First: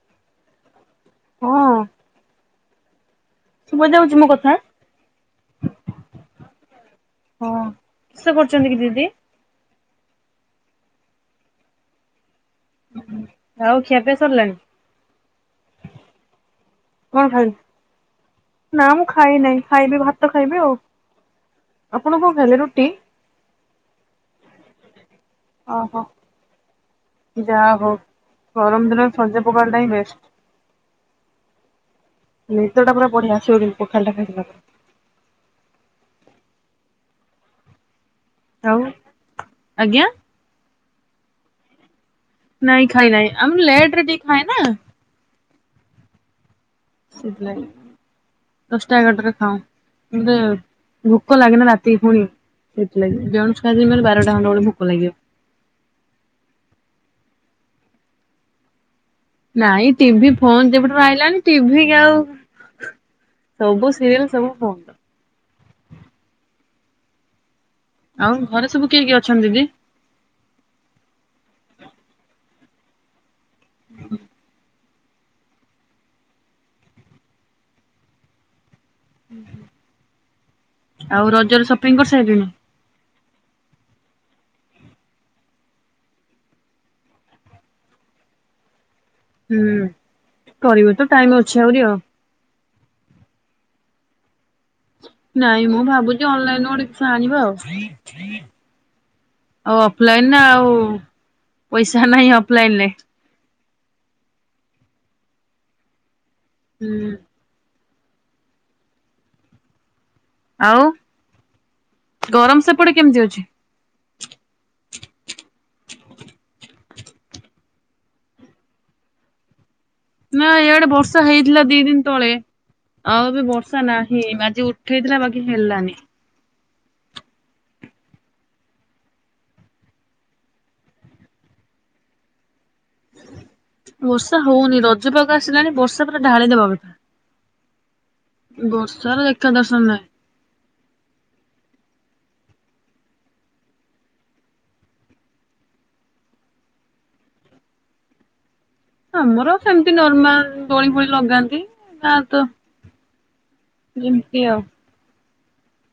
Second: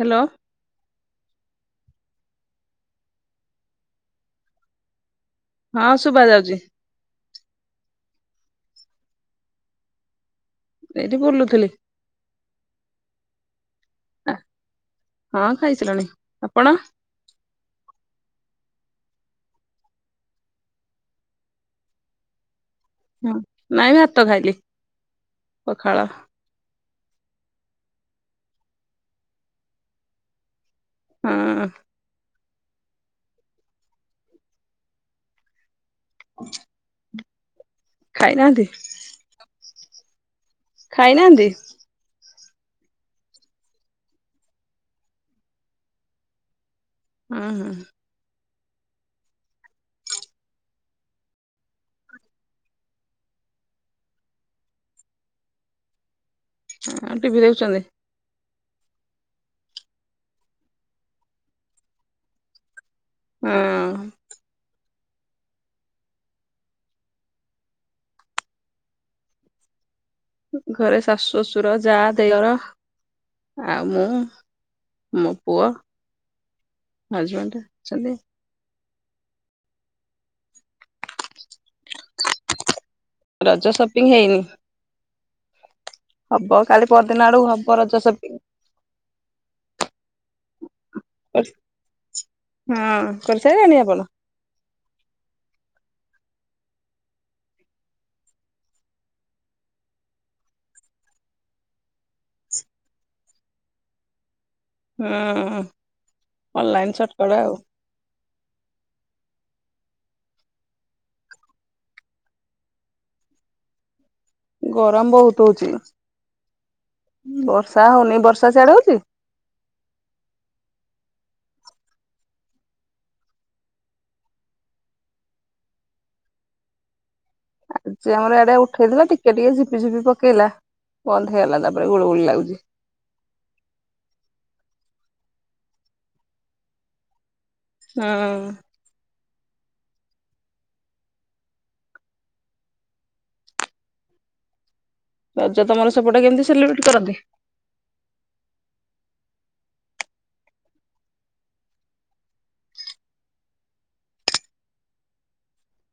Hello ହଁ ଶୁଭା ଯାଉଛି ମୋ କଥା? ହଁ ଶୁଭା ଯାଉଛି। ହଁ କିସ କରୁଛନ୍ତି କି ଦିଦି? ଏଇଠି ବୁଲୁଥିଲି। ଆଉ ଖିଆ ପିଆ ଆ, ସରିଲାଣି? ହଁ ଖାଇସାରିଲିଣି। ଆପଣ? କଣ ଖାଇଲୁ? ନା ମୁଁ ଖାଇ ନାଇଁ ଖାଇବି ଭାତ ଖାଇବି ଆଉ। ଆପଣ କଣ ଖାଇଲେ ରୁଟି? ହଁ ନାଇଁ ଭାତ ଖାଇଲି ଓହୋ ପଖାଳ ଯାହା ହଉ ଗରମ ଦିନରେ ସଜ ପଖାଳ ଟା ହିଁ ବେଷ୍ଟ। ହଁ। ନିଦଟା ପୁରା ବଢିଆ ଆସିଵ କିନ୍ତୁ ପଖାଳଟା ଖାଇସାରିଲା ପରେ। [inaudible] ଖାଇନାହାନ୍ତି ଆଉ ଆଜ୍ଞା। ଖାଇନାହାନ୍ତି? ନାଇଁ ଖାଇ ନାହିଁ ଆମେ ଲେଟ୍ ରେ ଟିକେ ଖାଏ ନା। ସେିଥି ହଁ ଲାଗି ହଁ ଦଶ ଟା ଏଗାର ଟାରେ ଖାଉ। ମୋତେ ଭୋକ ଲାଗେନି ରାତି କୁ ପୁଣି ସେଇଲଥିଲାାଗି [unintelligible] ବାରଟା ଖଣ୍ଡେ ବେଳକୁ ଭୋକ ଲାଗିବ। ଆଉ ଟିଭିି ଦେଖୁଛନ୍ତି? ନାଇଁ ଟିଭି ଫୋନ ଯେବେଠୁଁ ଆଇଲାଣି ଟିଭି କୁ ଆଉ ସବୁ ହଁ ସିରିଏଲ ସବୁ ଫୋନ ଆଉ ଘରେ ସବୁ କିଏ କିଏ ଅଛନ୍ତି ଦିଦି? ଘରେ ଶାଶୁ ଶଶୁର ଯା ଦିଅର ଆଉ ମୁଁ। ମୋ ପୁଅ ହଜବେଣ୍ଡ ଅଛନ୍ତି। ଆଉ ରଜରେ ସପିଙ୍ଗ କରିସାରିଲେଣି? ରଜ ସପିଙ୍ଗ ହେଇନି। ହବ କାଲି ପଦିନ ଆଡକୁ ହବ ରଜ ଶପିଙ୍ଗ। ହୁଁ କରିବ ତ ଟାଇମ ଅଛି ଆହୁରି ଆଉ। ହଁ କରିସାରିଲେଣି ଆପଣ? ନାଇଁ ମୁଁ ଭାବୁଛି ଅନଲାଇନ ଗୋଟେ କିସ ଆଣିବା ଆଉ ଆଉ ଅଫଲାଇନ ଆଉ ପଇସା ନାହିଁ ଅଫଲାଇନ ରେ ହୁଁ ଅନଲାଇନ ହୁଁ ସଟକଟ ଆଉ ଆଉ ଗରମ ସେପଟେ କେମିତି ଅଛି? ଗରମ ବହୁତ ହଉଛି ବର୍ଷା ହଉନି ବର୍ଷା ସିଆଡେ ହଉଛି। ନା ଇଆଡେ ବର୍ଷା ହେଇଥିଲା ଦି ଦିନ ତଳେ। ଆଉ ଏବେ ବର୍ଷା ନାହିଁ ଆଜି ଉଠେଇଥିଲା ବାକି ହେଲାନି। ଆମର ଏଡେ ଉଠେଇଥିଲା ଟିକେ ଟିକେ ଝିପି ଝିପି ପକେଇଲା ବନ୍ଦ ହେଇଗଲା ତାପରେ ଗୁଳୁ ଗୁଳି ଲାଗୁଛି। ବର୍ଷା ହଉନି ରଜପାଗ ଆସିଲାଣି ବର୍ଷା ପୁରା ଢାଳିଦବା କଥା ହଁ। ବର୍ଷାର ଦେଖା ଦର୍ଶନ ନାଁଇ। ରଜ ତମର ସେପଟେ କେମିତି ସେଲିବ୍ରେଟ କରନ୍ତି? ଆମର ସେମିତି ନର୍ମାଲ ଦୋଳି ଫୋଳି ଲଗାନ୍ତି ନା ତ ଯେମିତି ଆଉ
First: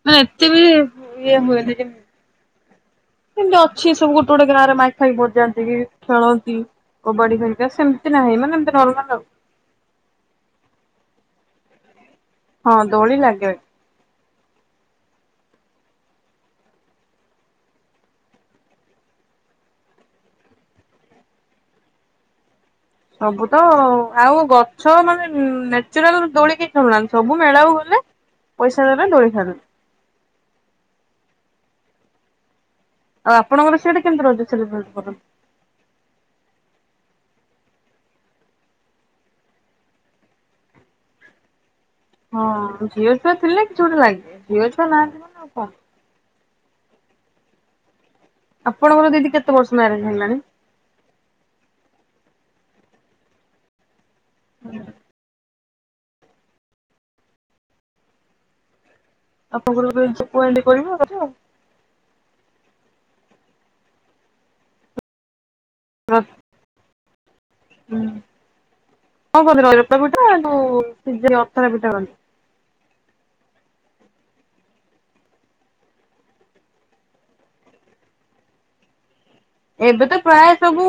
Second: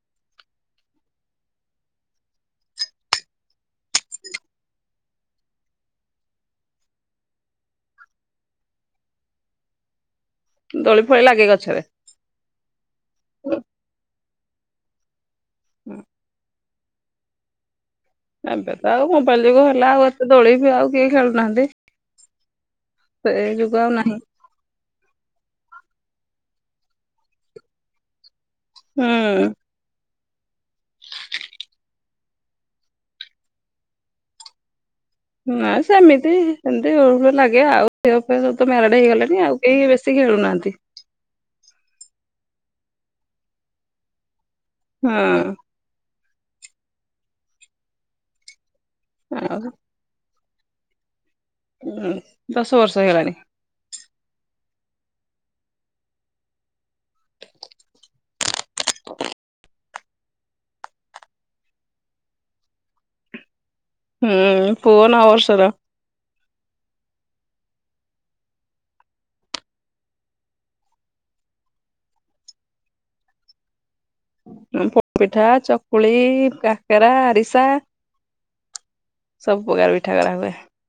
ମାନେ ଏତେ ବି ଇଏ ହୁଏନି ମ ସେମତି ଅଛି ସବୁ ଗୋଟେ ଗୋଟେ ଗାଁରେ ମାଇକ ଫାଇକ ବଜାନ୍ତି କି ଖେଳନ୍ତି। କବାଡି ଭାରିକା ସେମିତି ନାହିଁ ମାନେ ଏମତି ନର୍ମାଲ ଆଉ ଦୋଳି ଫୋଳି ଲାଗେ ଗଛରେ? ହଁ ଦୋଳି ଲାଗେ। ହୁଁ। ଏବେ ତ ଆଉ ମୋବାଇଲ ଯୁଗ ହେଲା ଆଉ ଏତେ ଦୋଳିିବି ଆଉ କିଏ ଖେଳୁନାହାନ୍ତି। ସେ ସବୁ ତ ଯୁଗ ନାହିଁ ଆଉ ଗ ଛ ମାନେ ନ୍ୟାଚୁରାଲ ଦୋଳିି କେହି ଖେଳୁନାହାନ୍ତି ସବୁ ମେଳାକୁ ଗଲେ ପଇସା ଦେଲେ ଦୋଳି ହୁଁ। ଖେଳିଲେ। ଆଉ ଆପଣଙ୍କର ସିଆଡେ କେମିତି ରଜ ସେଲିବ୍ରେଟ କରନ୍ତି? ନାଇଁ ସେମିତି ଏମିତି ହ ହୁଳ ଲାଗେ ଆଉ [unintelligible] ହେଇଗଲାଣି ଆଉ କେହି ବେଶୀ ଖେଳୁନାହାନ୍ତି। ହଁ ଝିଅ ଫିଅ ଥିଲେ କିଛି ଗୋଟେ ଲାଗିବ ଝିଅ ଛୁଆ ନାହାନ୍ତି ମାନେ ହଁ। ଆଉ କଣ? ଆପଣଙ୍କର ଦିଦି କେତେ ଆଉ ବର୍ଷ ମ୍ୟାରେଜ ହେଲାଣି? ହଁ ଦଶ ବର୍ଷ ହୋଇଗଲାଣି। ହୁଁ। ଆପଣଙ୍କର [unintelligible] କଥା ଆଉ ହୁଁ ପୁଅ ନଅବର୍ଷର। [unintelligible] ହୁଁ କଣ [unintelligible] କରନ୍ତି। ପୋଡ଼ ପିଠା, ଚକୁଳି, କାକରା, ଆରିସା। ସବୁ ପ୍ରକାର ଏବେ ପିଠା ତ କରାହୁଏ। ପ୍ରାୟ ସବୁ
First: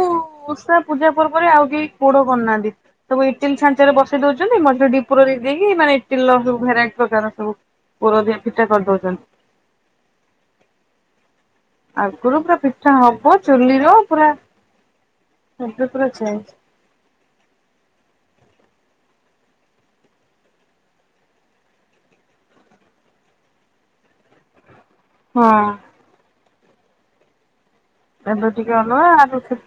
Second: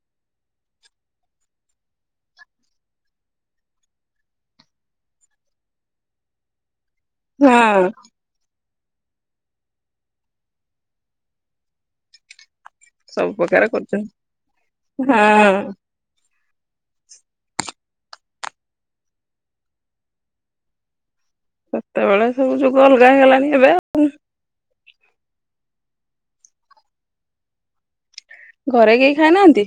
ଓଷା ପୂଜା ପର୍ବରେ ଆଉ କେହି ପୋଡ଼ କରୁନାହାନ୍ତି। ସବୁ ଇଟିଲ ଛାଞ୍ଚ ରେ ବସେଇ ଦଉଛନ୍ତି ମଝିରେ ଟିକେ ପୁର ଦେଇଦେଇକି ମାନେ ଇଟିଲ ର ସବୁ ଭେରାଇଟି ପ୍ରକାର ସବୁ ହଁ ପୁର ଦିଆ ପିଠା କରିଦଉଛନ୍ତି। ଆଗରୁ ପୁରା ପିଠା ସବୁ ହବ ପ୍ରକାର ଚୁଲିରେ କରୁଛନ୍ତି ପୁରା ହଁ ଏବେ ପୁରା ଚେଞ୍। ସେତେବେଳେ ସବୁ ଯୁଗ ଅଲଗା ହେଇଗଲାଣି ଏବେ ହଁ। ଏବେ ଟିକେ ଘରେ କେହି ଅଲଗା ଖାଇନାହାନ୍ତି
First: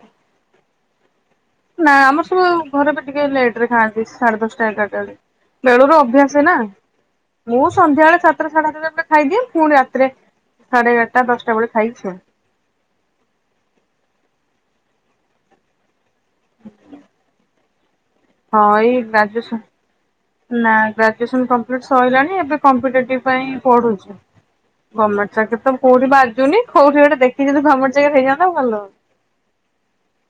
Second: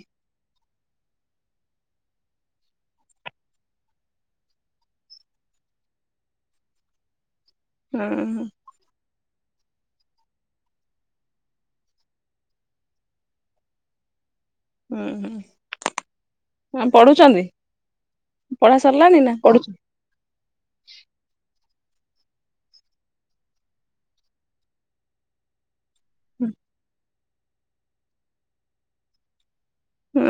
ନା ଆମର ସବୁ ଘରେ ବି ଟିକେ ଲେଟ ରେ ଖାଆନ୍ତି ସାଢେ ଦଶଟା ଏଗାରଟା ବେଳେ। ବେଳରୁ ଅଭ୍ୟାସ ନା। ମୁଁ ହଁ ସନ୍ଧ୍ୟାବେଳେ ସାତଟା ସାଢେ ସାତଟା ବେଳେ ଖାଇଦିଏ ପୁଣି ରାତିରେ ସାଢେ ଏଗାରଟା ଦଶଟା ବେଳେ ଖାଇକି ସୁଏ। ହୁଁ ହୁଁ ପଢୁଛନ୍ତି? ହଁ ପଢା ଏଇ ସରିଲାନି ନା ଗ୍ରାଜୁଏସନ ପଢୁଛ? ନା ଗ୍ରାଜୁଏସନ କମ୍ପ୍ଲିଟ ସରିଲାଣି ଏବେ କମ୍ପିଟେଟିଭ ପାଇଁ ପଢୁଛି। ଗମେଟ ଚାକିରୀ ତ କୋଉଠି ବାଜୁନି କୋଉଠି ଗୋଟେ ଦେଖିକି ଯଦି ଭଲ ଜାଗାରେ ହେଇଯାନ୍ତା ଭଲ ହୁଅନ୍ତା। ହୁଁ।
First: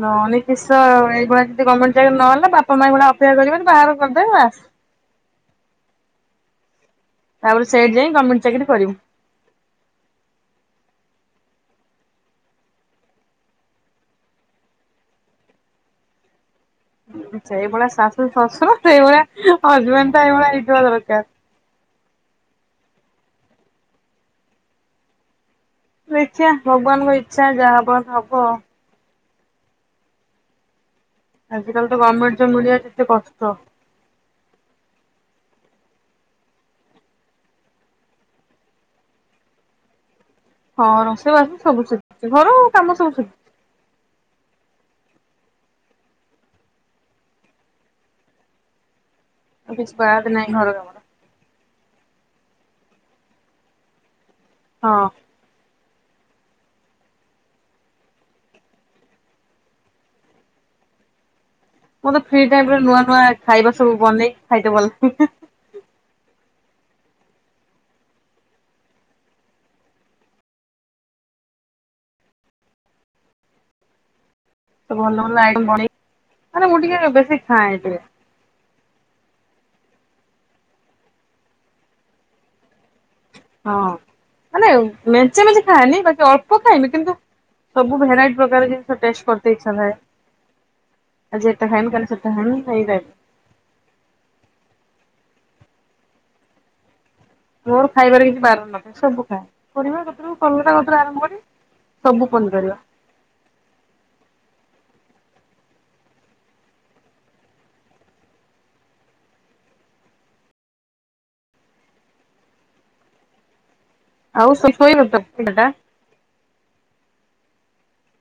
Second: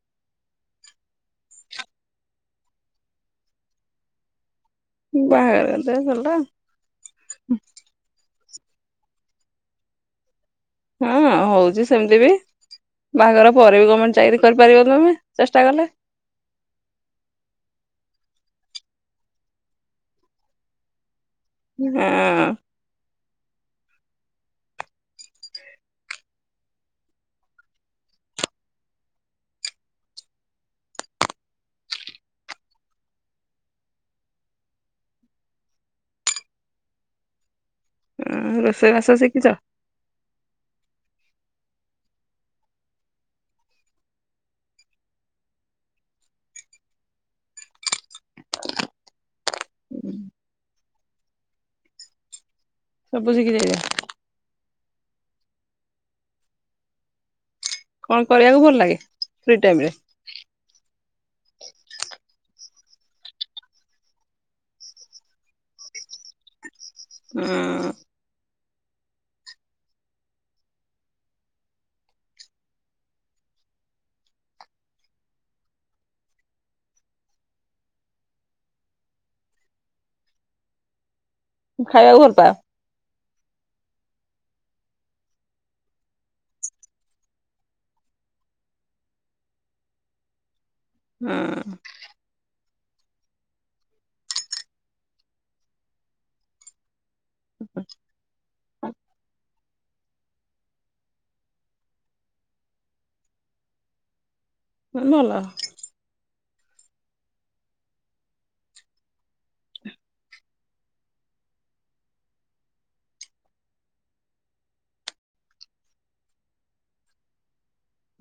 ନ ହେଲେ କିଷ ଏଇଭଳିଆ ଯଦି ଗଭର୍ଣ୍ଣମେଣ୍ଟ ଚାକିରୀ ନହେଲେ ବାପା ମା କଣ ଅପେକ୍ଷା କରିବେ ବାହାଘର କରିଦେବେ ବାସ। ବାହାଘର ହେଲେ ଗଲା। ତାପରେ ସେଇଠି ଯାଇକି ଗମେଣ୍ଟ ଚାକିରୀ କରିବୁ। ହଁ ହଉଛି ସେମିତି ବି। ବାହାଘର ପରେ ବି ଗମେଣ୍ଟ ଚାକିରି କରିପାରିବ ତମେ ଚେଷ୍ଟା କଲେ। ସେଇଭଳିଆ ଶାଶୁ ଶଶୁର ସେଇଭଳିଆ ହଜବେଣ୍ଡ ତ ଏଇଭଳିଆ ହେଇଥିବା ଦରକାର। ହୁଁ। ଦେଖିବା ଭଗବାନଙ୍କ ଇଚ୍ଛା ଯାହା ହବା କଥା ହବ। ଆଜି କାଲି ତ ଗମେଟ ଜବ ମିଳିବା କେତେ କଷ୍ଟ। ହଁ ରୋଷେଇବାସ ଶିଖିଛ? ହଁ ରୋଷେଇବାସ ସବୁ ଶିଖିଛି ଘର କାମ ସବୁ ଶିଖିଛି। ଆଉ କିଛି ବାଦ ନାହିଁ ଘର କାମ। ସବୁ ଶିଖି ଯାଇଛ। ହଁ। କଣ କରିବାକୁ ଭଲ ଲାଗେ ଫ୍ରି ଟାଇମ ରେ? ମତେ ଫ୍ରି ଟାଇମରେ ନୂଆ ନୂଆ ଖାଇବା ସବୁ ବନେଇ ଖାଇଦେ ଭଲ ଲାଗେ। ହୁଁ। ଭଲ ଭଲ ଆଇଟମ ବନେଇକି ମାନେ ମୁଁ ଟିକେ ବେଶୀ ଖାଏ ଟିକେ। ଖାଇବାକୁ ଭଲ ପାଅ? ହଁ ମାନେ ମେଞ୍ଚେ ମେଞ୍ଚେ ଖାଏନି ବାକି ଅଳ୍ପ ଖାଇମି କିନ୍ତୁ ସବୁ ଭେରାଇଟି ପ୍ରକାର ଜିନିଷ ଟେଷ୍ଟ କରିତେ ଇଛାଥାଏ। ଆଜି ଏତା ଖାଇମି କାଲି ସେତା ଖାଇମି ମୋର ଖାଇବାରେ କିଛି ବାରଣ ନଥାଏ ସବୁ କରିବା ସେଥିରୁ କଲରା କତିରୁ ଆରମ୍ଭ କରି ସବୁ ପନିପରିବା। ହୁଁ ଭଲ। ଆଉ [unintelligible]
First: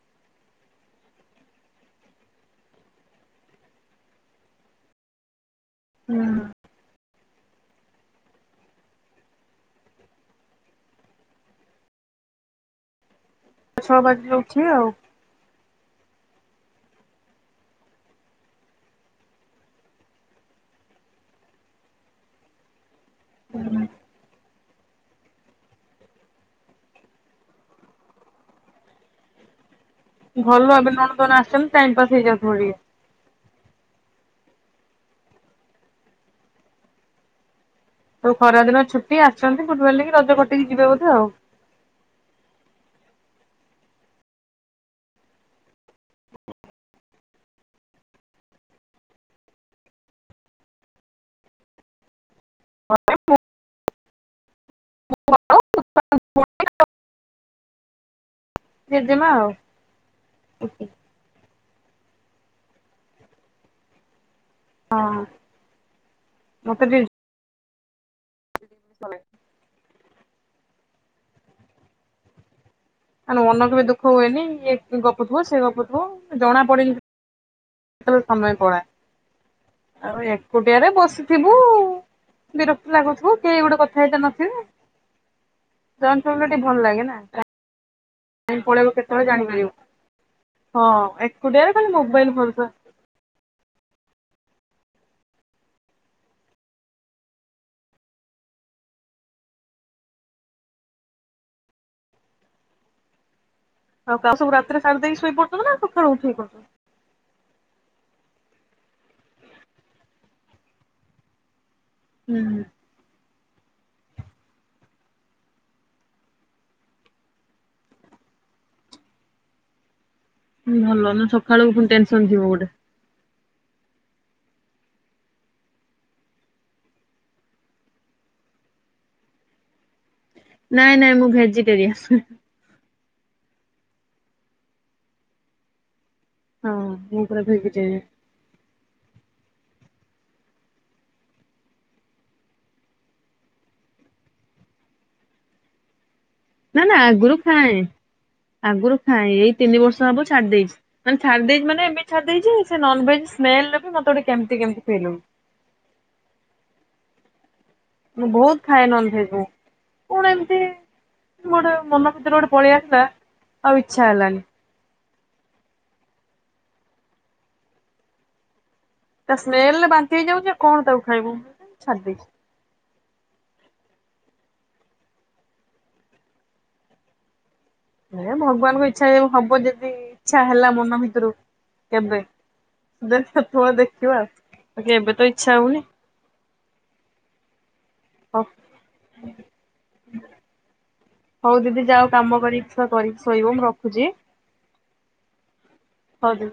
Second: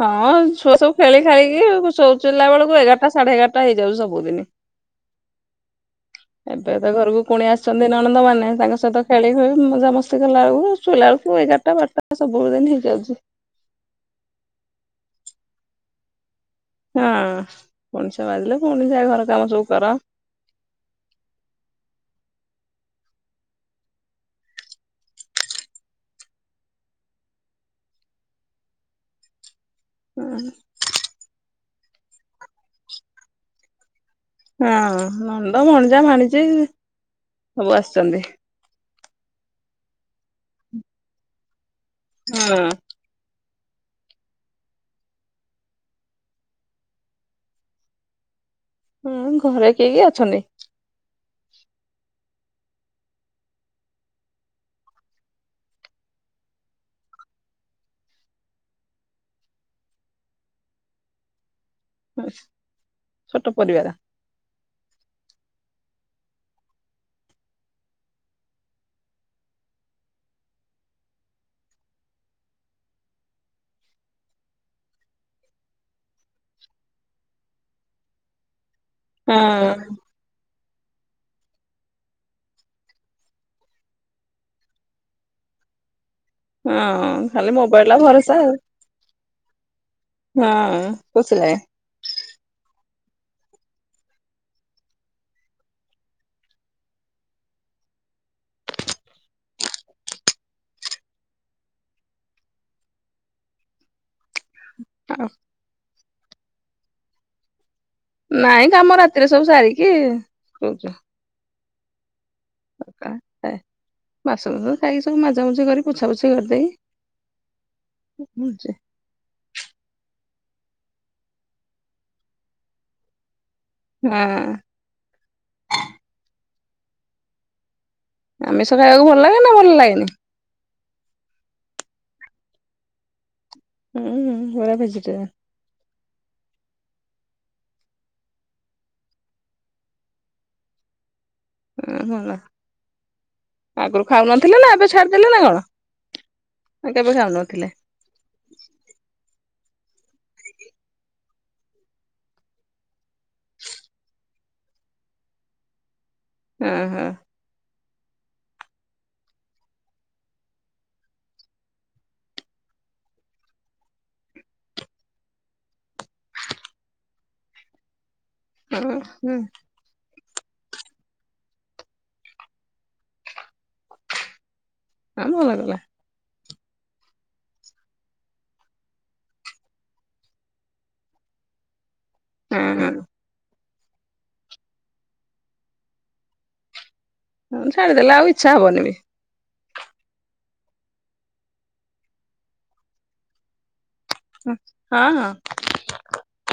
ହଁ ଛୁଆ ସବୁ ଖେଳି ଖାଳିକି ସୋଇଲା ବେଳକୁ ଏଗାରଟା ସାଢେ ଏଗାରଟା ହେଇଯାଉଛି ସବୁଦିନି। ହୁଁ। ଏବେ ତ ଘରକୁ କୁଣିଆ ଆସିଛନ୍ତି ନଣନ୍ଦ ମାନେ ତାଙ୍କ ସହିତ ଖେଳି ଖେଳି ମଜାମସ୍ତି କଲା ବେଳକୁ ଶୋଇଲା ବେଳକୁ ଏଗାର ବାରଟା। ସବୁବେଳେ ସେନ୍ତି ହେଇଯାଉଛି। ଛଅ ବାଜିଲେ ଉଠିବେ ଆଉ। ହଁ ପୁଣି ଛ ବାଜିଲେ ପୁଣି ଯା ଘର କାମ ସବୁ କର ଭଲ ଭାବେ ନଣନ୍ଦ ଆସିଛନ୍ତି ଟାଇମ ପାସ୍ ହେଇଯାଉଥିବ ଟିକେ ହଁ ନଣନ୍ଦ ଭଣଜା ଭାଣିଜି ସବୁ ଆସିଛନ୍ତି। ସବୁ ଖରା ଦିନ ଛୁଟି ଆସିଛନ୍ତି ଫୁଟ ବାରି ରଜ କଟିକି ଯିବେ ବୋଧେ ଆଉ। ହୁଁ ହୁଁ ଘରେ କିଏ କିଏ ଅଛନ୍ତି? [unintelligible] ଜେଜେମା ଆଉ ଛୋଟ ପରିବାର। ହଁ ମତେ ବି ତମେ ମାନେ ମନ କେବେ ଦୁଃଖ ହୁଏନି। ଇଏ ଗପୁଥିବ ସେ ଗପ ଥିବ ଜଣା ପଡେନି। କେତେବେଳେ ସମୟ ପଳାଏ। ହୁଁ। ଆଉ ଏକୁଟିଆରେ ବସିଥିବୁ। ବିରକ୍ତ୍ତି ଲାଗୁଥୁବ କେହି ଗୋଟେ କଥା ହେଇତ ନଥିବେ ଜଏଣ୍ଟ ଫ୍ୟାମିଲୀ ଟିକେ ଭଲ ଲାଗେ ନା? ହଁ ଖାଲି ମୋବାଇଲ ର ଭରଶା। ଲାଇନ୍ ପଳେଇବ କେତେବେଳେ ଜାଣିପାରିବ। ହଁ ଖୁସି ଲାଗେ। ଏକୁଟିଆରେ ଖାଲି ମୋବାଇଲ ପରୁଥା। ଆଉ କା ସବୁ ରାତିରେ ସାରି ଦେଇକି ଶୋଇ ପରୁଚ ନା ସକାଳୁ ଉଠେଇକି କରୁଚ? ନାଇଁ କାମ ରାତିରେ ସବୁ ସାରିକି ଶୋଉଚୁ। ହୁଁ। ଆ ଥାଏ। ବାସ ଫାସ ଖାଇକି ସବୁ ମଜାମୁଜି କରି ପୋଛାପୋଛା କରିଦେଇ ବୁଲଚେ। ହୁଁ। ଭଲ ନା। ସକାଳକୁ ପୁଣି ଟେନସନ ଥିବ ଗୋଟେ। ହଁ। ଆମିଷ ଖାଇବାକୁ ଭଲ ଲାଗେ ନା ଭଲ ଲାଗେନି? ନାଇଁ ନାଇଁ ମୁଁ ଭେଜିଟେରିଆନ୍। ହୁଁ ପୁରା ଭେଜଜିଟେରିୟନ। ହଁ ମୁଁ ପୁରା ଭେଜିଟେରିଆନ୍। ହେଁ ଭଲ। ଆଗରୁ ଖାଉନଥିଲେ ନା ଏବେ ଛାଡ଼ିଦେଲେ ନା କଣ? ନା ନା କେବେ ଆଗରୁ ଖାଉନଥିଲେ ଖାଏ। ଆଗରୁ ଖାଏ। ଏଇ ତିନି ବର୍ଷ ହବ ଛାଡି ଦେଇେଚି। ମାନେ ଛାଡି ଦେଇେଚି ମାନେ ଏବେ ଛାଡି ଦେଇଚି ସେ ନନଭେଜ ସ୍ମେଲରେ ବି ମତେ କେମିତି କେମିତି ଗୋଟେ ଫିଲ୍ ହଉଚି। ହୁଁ ହୁଁ। ମୁଁ ବହୁତ ଖାଏ ନନ୍ ଭେଜ୍ ମୁଁ। କଣ ଏମତି ମୋର ମନ ଭିତରେ ଗୋଟେ ପଳେଇ ଆସିଲା ଆଉ ଇଚ୍ଛା ହେଲାନି। ହୁଁ। ତା ସ୍ମେଲରେ ବାନ୍ତି ହେଇଯାଉଚି ଆ କଣ ତାକୁ ଖାଇବୁ ଛାଡି ଦେଇଚି। ହଁ ଭଲ କଲେ। ହେ ଭଗବାନଙ୍କ ଇଚ୍ଛା ହବ ଯଦି ଇଚ୍ଛା ହେଲା ମନ ଭିତରୁ କେବେ ହୁଁ। ଦେଖ ସେତେବେଳେ ଦେଖିବା। ବାକି ଏବେ ତ ଇଚ୍ଛା ହଉନି। ହୁଁ ଛାଡିଦେଲି ଆଉ ହଉ ଆଚ୍ଛା ହବନି ବି। ହଉ ଦିଦି ଯାଅ କାମ କରିକି ଛୁଆ କରିକି ଶୋଇବ ମୁଁ ରଖୁଚି। ହୁଁ, ହଁ ହଁ। ହଉ ଦି